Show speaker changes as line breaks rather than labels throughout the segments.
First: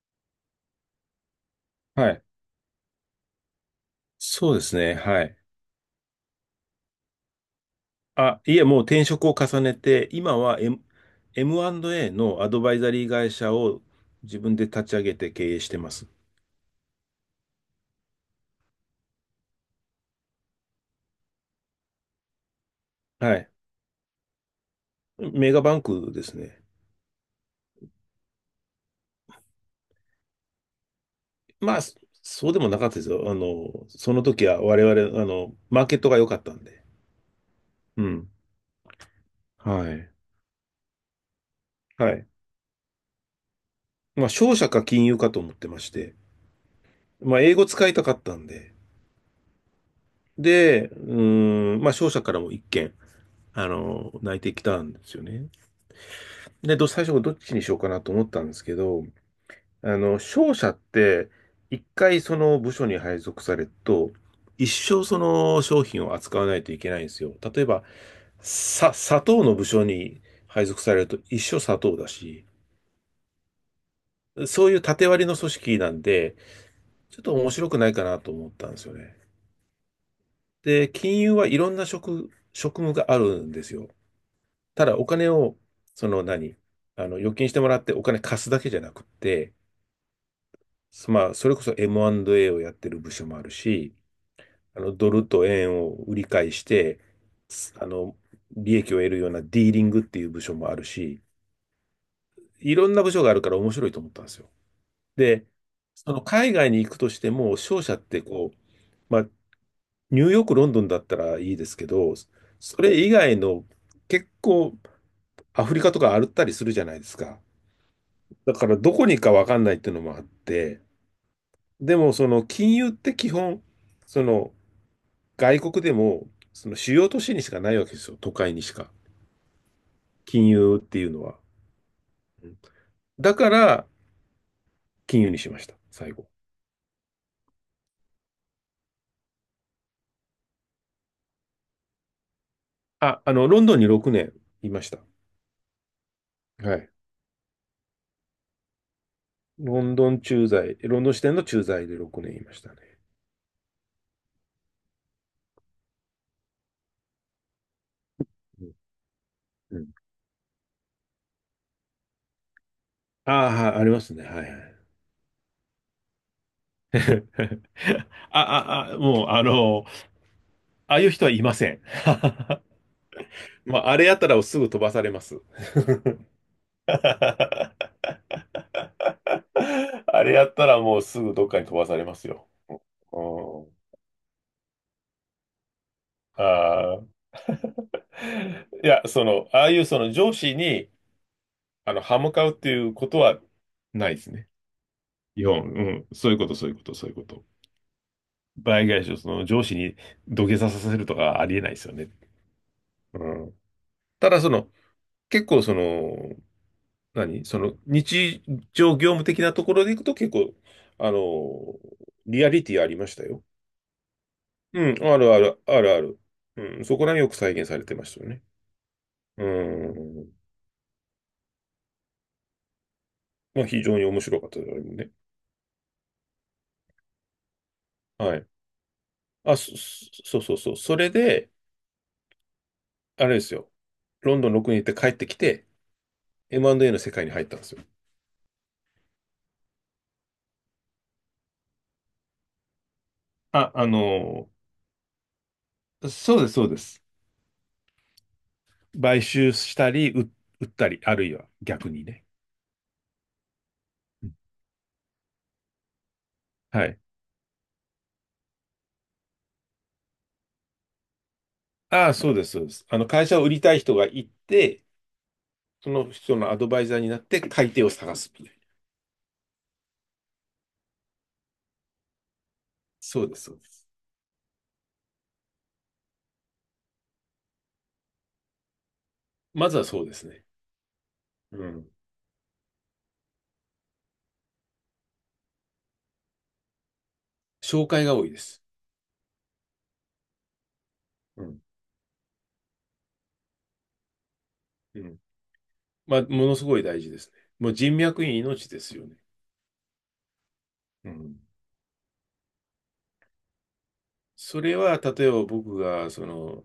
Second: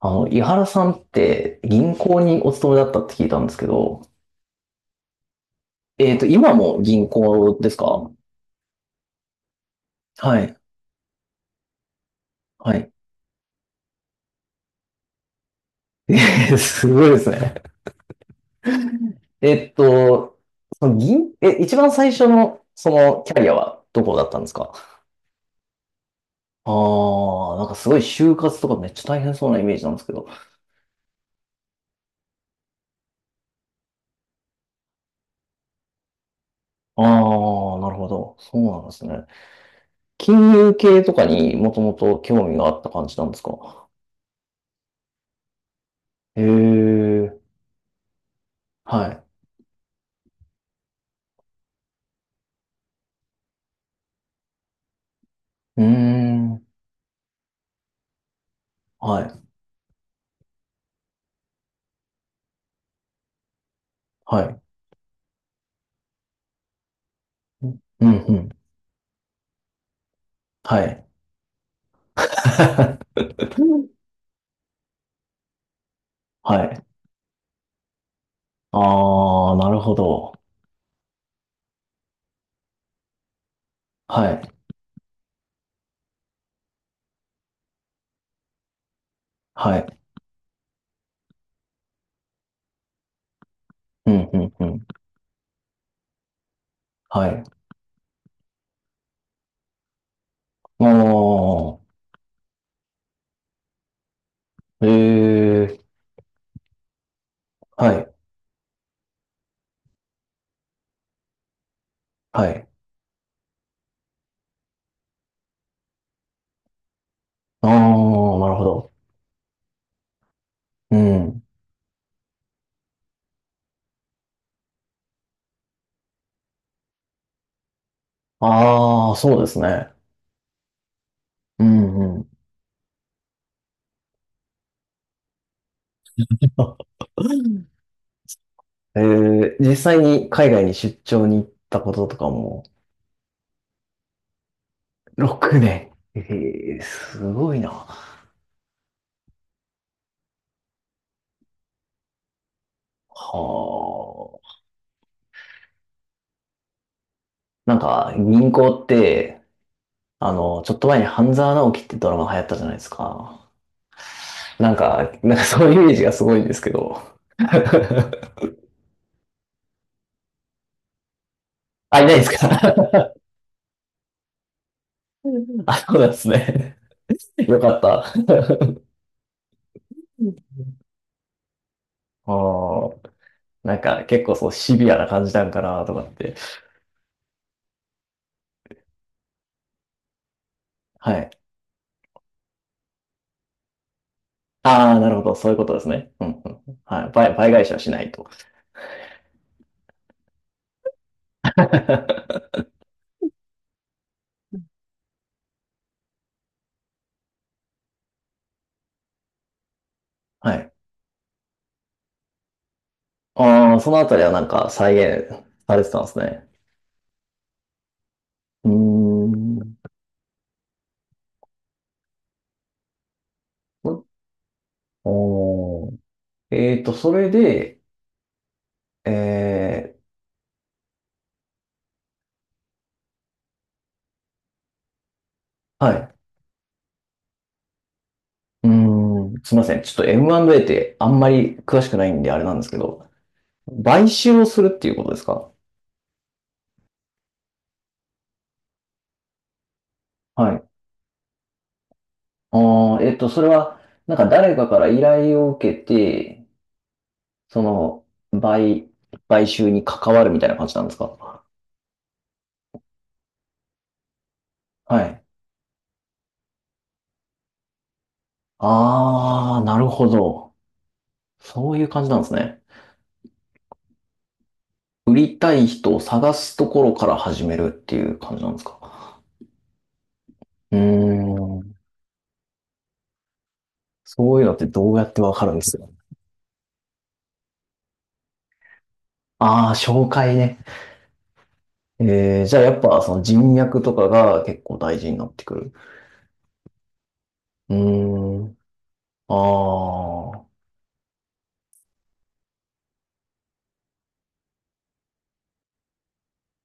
あの、井原さんって銀
は
行
い。
にお勤めだったって聞いたんですけど、
そうですね。はい。
今も銀行ですか？
あ、いえ、もう転職を重ねて、今
はい、
は M&A のアド
は
バイザ
い。
リー会社を自分で立ち上げて経営してます。
えすごいですね。えっと、その銀、え、一番最初の、そのキ
は
ャリ
い。
アはどこだったんですか？
メガバンクですね。
ああ、なんかすごい就活とかめっちゃ大変そうなイメージなんですけど。
まあ、そうでもなかったですよ。その時は我々、マーケットが良かったんで。
ああ、なる
う
ほ
ん。
ど。そうなんですね。
はい。
金融系とかにもとも
は
と
い。
興味があった感じなんですか？
まあ、商社か金融かと思ってまして、
へえ、
まあ、英語使いたかったんで、
はい。
で、うーん、まあ、商社からも一件、内定来たんですよね。
うーん、
で、最初どっちにしようかなと思ったんですけど、
はい、
商社って、一回その部署に配属されると、
はい。
一生その商品を扱わないといけないんですよ。例えば、
うんうん。
砂糖の部署に配
は
属され
い。
ると一生砂糖だし、そういう縦割りの組織なんで、
はい。
ちょっと面白くないかなと思ったんですよね。
ああ、なるほど。
で、金融はいろんな職務があるんですよ。
はい。
ただお金を、その何あの、預金してもらってお金貸すだけじゃなくって、
はい。
まあ、それこそ M&A をやってる部署もあるし、
うん、うん、うん。
ドルと円を売り買いして、
はい。
すあの、利益を得るようなディーリングっていう部署もあ
あ
るし、
あ、
いろんな部署があるから面白いと思ったんですよ。
え
で、
え、
その海外に行くとしても、商
は
社っ
い、
てこう、まあ、ニューヨーク、ロンドンだったらいいですけど、
はい。
それ以外の結構アフリカとか歩ったりするじゃないですか。
ああ、な
だ
るほ
から
ど。
どこに行くかわかんないっていうのもあって、
うん。
でもその金融って基本、その外国でも、その主要都市にしかないわけですよ。都会にしか。
ああ、そうですね。
金融っていうのは。
うんうん。
うんだから、金融にしました。最後。
実際に海外に出張に行ったこととかも、
あ、ロンドンに6年いました。
6年。え
は
え、
い。
すごいな。は
ロンドン駐在、ロンドン支店の駐在で6年いましたね。
あ。なんか、銀行って、
うん。
あの、ちょっと前に半沢直樹ってドラマ流行ったじゃないです
あ
か。
あ、はいありますね。は
なん
い。
か、そういうイメージがすごいんですけ
は
ど。
い。もう、ああいう人はいません。
あ、いないですか？
まあ、あれやったらすぐ飛ばされます。
あ、そうですね。よ かった。
あれやったらもうすぐどっかに飛ばされます
あ
よ。
あ、
う
なん
ん。
か結構そうシビアな感じなんかなとかって。
ああ。いや、その、ああいうその上司に、
はい。
歯向かうっていうことはないですね。
ああ、なるほど。
日
そういう
本、
ことで
う
す
ん。
ね。うん
そういうこ
う
と、
ん
そう
う
いう
ん。
こと、
は
そ
い。
ういうこと。
倍返しはしないと。
倍返しをその上司に土下座させるとかはありえない ですよね。うん。ただ、その、結構その、日常業務的なところでいくと結
は
構、
い。
あの、リアリティありましたよ。
ああ、そのあたりはなんか
う
再
ん、あるあ
現
る、
さ
あ
れて
る
た
あ
んです
る。
ね。
うん、そこらによく再現されてましたよね。
う
う
ーん。
ん。まあ、非常に面白かったですね。
おー。それで、
はい。
え
あ、
ー
そうそうそう。それで、あれですよ。ロンドン6に行って帰ってきて、
はい。
M&A の世界に入ったんですよ。
うーん、すいません。ちょっと M&A ってあんまり詳しくないんであれなんですけど、
あ、あ
買収を
の
するっていうことですか？
そうです、そうです。買収したり、
はい。
売ったり、あるいは逆にね。
ああ、それは、なんか
うん。
誰かから依頼を受けて、
はい。
その、買、買収に関わるみたいな感じなんですか？
ああ、そうです、そうです。会社を売りたい人がいて、
はい。
その人のアドバイザーになって買い手を探すみたいな。
ああ、なるほど。そういう感じなんですね。
そうです、そうです。
売りたい人を探すところから始めるっていう感じなんですか？
まずはそうですね。
うー
う
ん、
ん。
そういうのってどうやってわかるんですか？
紹介が多いです。
ああー、紹介ね。
うん。
じゃあやっぱその人脈とかが結構大
う
事に
ん。
なってくる。
まあ、ものすごい大事ですね。も
う
う人脈に
ーん。
命ですよね。
ああ。
うん。それは、例えば僕が、その、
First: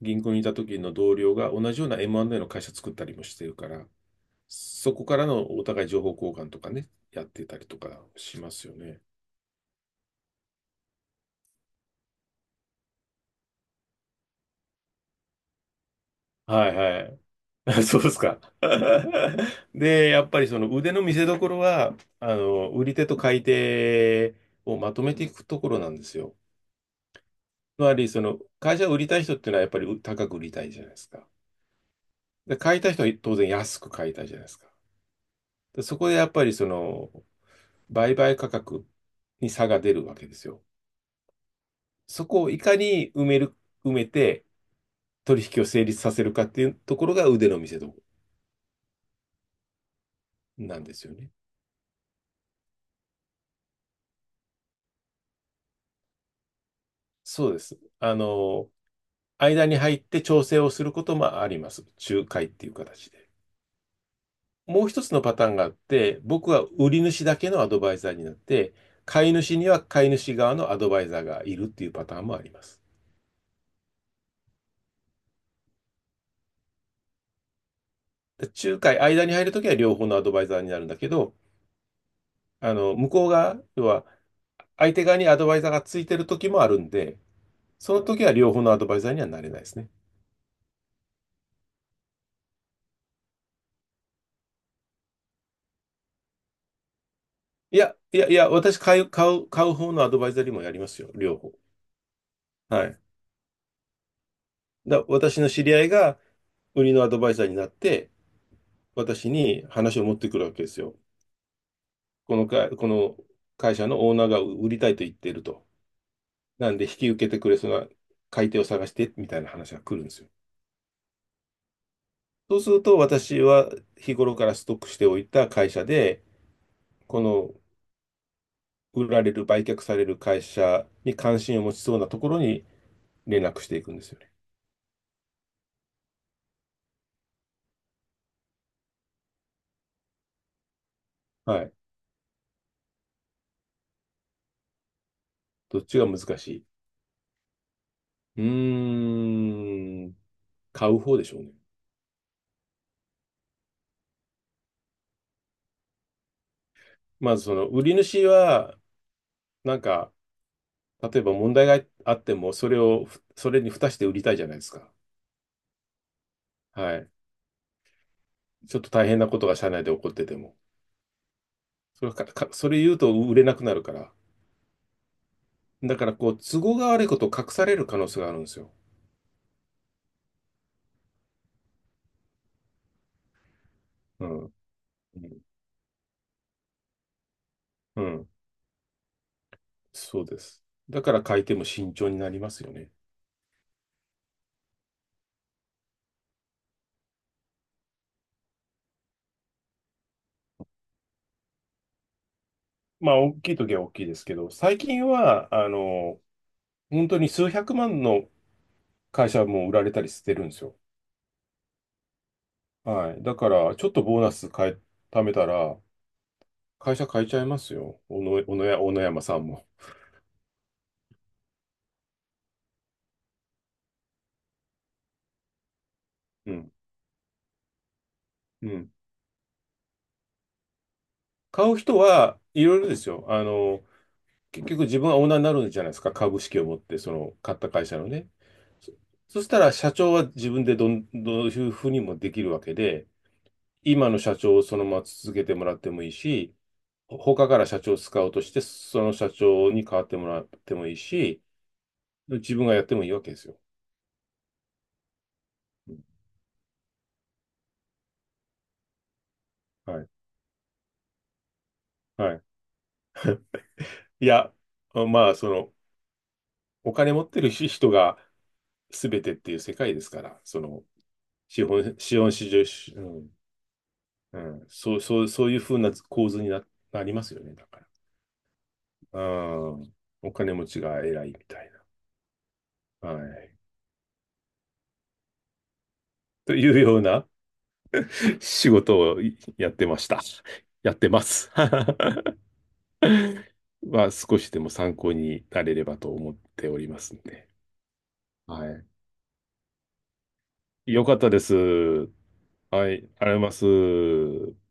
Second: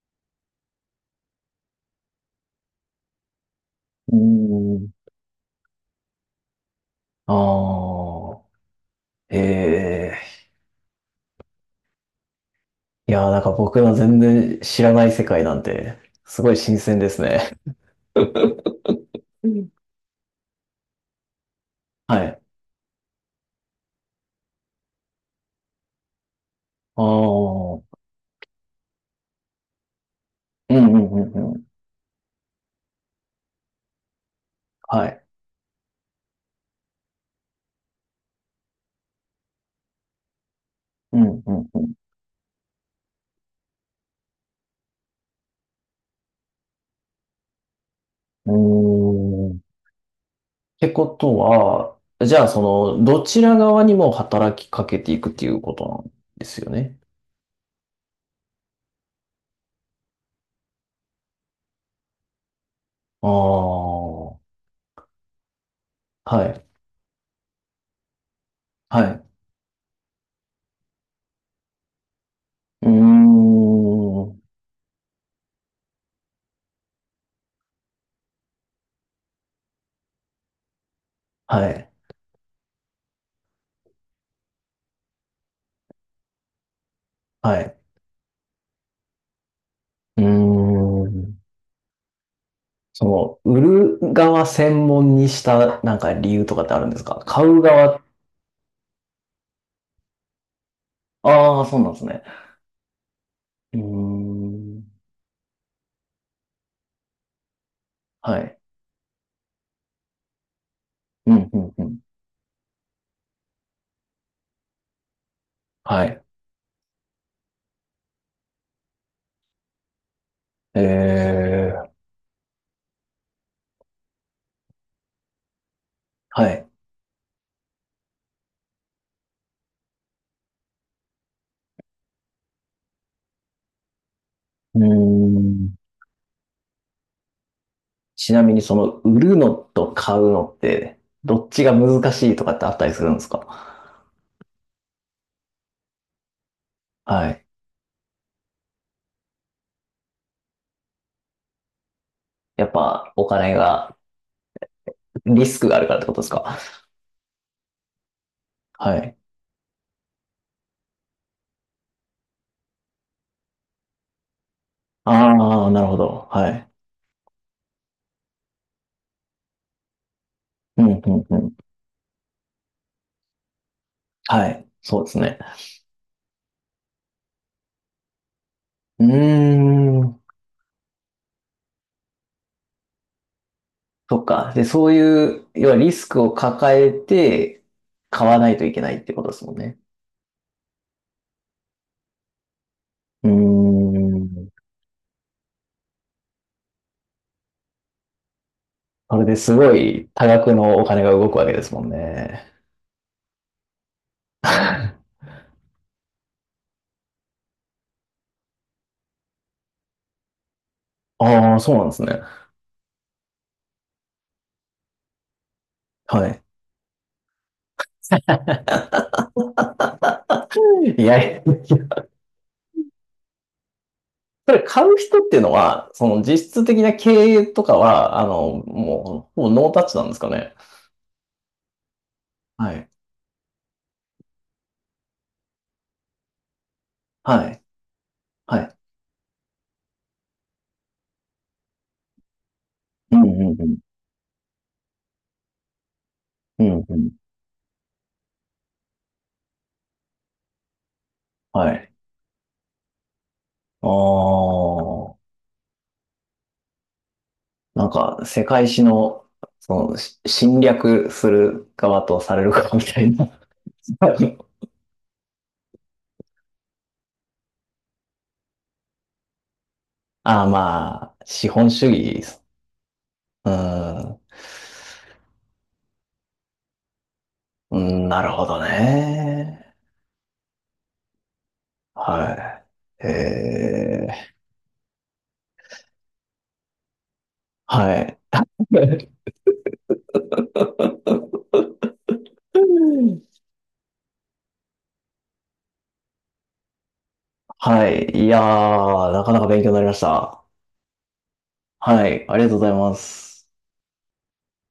銀行にいた時の同僚が同じような M&A の会社作ったりもしてるから、
うーん。
そこからのお互い情報交換とかね、やってたりとかしますよね。
ああ。ええ、いやー、なんか僕の全然知らない世界なんて、すごい
はい。
新鮮
は
で
い。
すね。
そうですか。
う ん。
で、やっぱりその腕の見せ所は、
はい。
売り手と買い手をまとめていくところなんですよ。
ああ。う
つま
ん
り、その、会社を売りたい人っていうのはやっぱり高く売りたい
う
じゃ
ん
ない
う
ですか。
んうん。
で、買いたい人は当然安く買いたいじゃないですか。
はい。
で、そこでやっぱりその、売買価格に差が出るわけですよ。
うんうん
そこをいかに埋めて取引を成立させるかっていうところが腕の見せ所
うん。うーん。っ
なん
て
で
こ
すよね。
とは、じゃあその、どちら側にも働きかけていくっていうことなんですよね。
そうです。間に入って調整をすることもあります。仲介っていう形
ああ。
で。
は
もう一つのパターンがあって、僕は
い。
売り主だけのアドバイザーになって、
はい。
買い主には買い主側のアドバイザーがいるっていうパターンもあります。
うーん。
で仲介、間に入るときは両方のアドバイザーになるんだけど、
はい。
向こうが、要は、相手側にアドバイザーがついてる時もあるんで、
はい。
その時は両方のアドバイザーにはなれないですね。
うーん。その、売る側専門にしたなんか理由とかってあるんですか？買う
いや、
側、
いや、いや、私買う方のアドバイザーにもやりますよ、両方。
ああ、そうなんですね。
はい。
うーん。
私の知り合いが売りのアドバイザーになって、
はい。
私に話を持ってくるわけですよ。
うん、うん、うん。
この会社のオーナーが売りたいと言っていると。
はい。
なんで引き受けてくれそうな買い手を探して、みたいな話が来るんですよ。
ええ、
そうすると、私は日頃からストックしておいた会社で、
はい。
この売却される会社に関心を持ちそうなところに連絡していくんですよね。
うーん。ちなみにその、売るのと買うのって、どっち
は
が
い。
難しいとかってあったりするんですか？
どっちが難しい。
はい。
うーん、買う方でしょうね。
やっぱ、お金が、リスクがあるからってことですか？
まずその売り主は、
はい。
なんか、例えば問題があっても、それを、それに付して売りたいじゃないですか。
ああ、なるほど。はい。
はい。ちょっと大変なことが社内で起こってても。
うん、うん、うん。
それ言うと売れなくなるから。
はい。そうですね。
だから、こう、都合が悪いことを隠される可能性があるんですよ。
うーん。そっ
うん。
か。で、そう
う
い
ん。
う、要はリスクを抱えて
う
買
ん。
わないといけないってことですもんね。
そうです。だから買いても慎重になりますよね。
うーん。それですごい多額のお金が動くわけですもんね。
まあ、大きい時は大きいですけど、最近は、本当に数百万の会社も売られたりしてるんですよ。
ああ、そうなんですね。
はい。だから、ちょっとボーナス変え、貯めたら、
はい。
会社変えちゃいますよ。小野山さんも。
いやいや、それ買う人っていうのは、その実
う
質
ん。
的な経営とかは、あの、
うん。
もう、ほぼノータッチなんですかね。
買う人はい
は
ろいろ
い。
ですよ。結局自分はオーナーになるんじゃないですか。株式を持って、その、
は
買っ
い。
た会社のね。
はい。
そ、そしたら、社長は自分でどういうふうにもできるわけで、
うんうんうん。
今の社長をそのまま続けてもらってもいいし、
うんうん。
他から社長を使カウして、その社長に代わってもらってもいいし、
はい。
自分がやってもいいわけですよ。
ああ。
うん。
なんか、世界史の、その、
はい。
侵略する側と
は
さ
い。
れる側みたいな。
いや、まあ、その、お金持ってる人が全てっていう世界ですから、
ああ、
その、
まあ、資本主義
資
で
本
す。
市場、うん、
うん。
うん、そういうふうな構図になりますよね、だ
う
から。
ん、なるほど
う
ね。
ん、お金持ちが偉いみたい
はい。
な。はい。というような
はい。
仕事をやってました。やってます。は少しでも参考になれればと思っておりますんで。
はい。いや
は
ー、なかなか勉強になりました。
い。よかったです。
は
はい、
い。ありがとうござい
あ
ま
りがとうござい
す。
ます。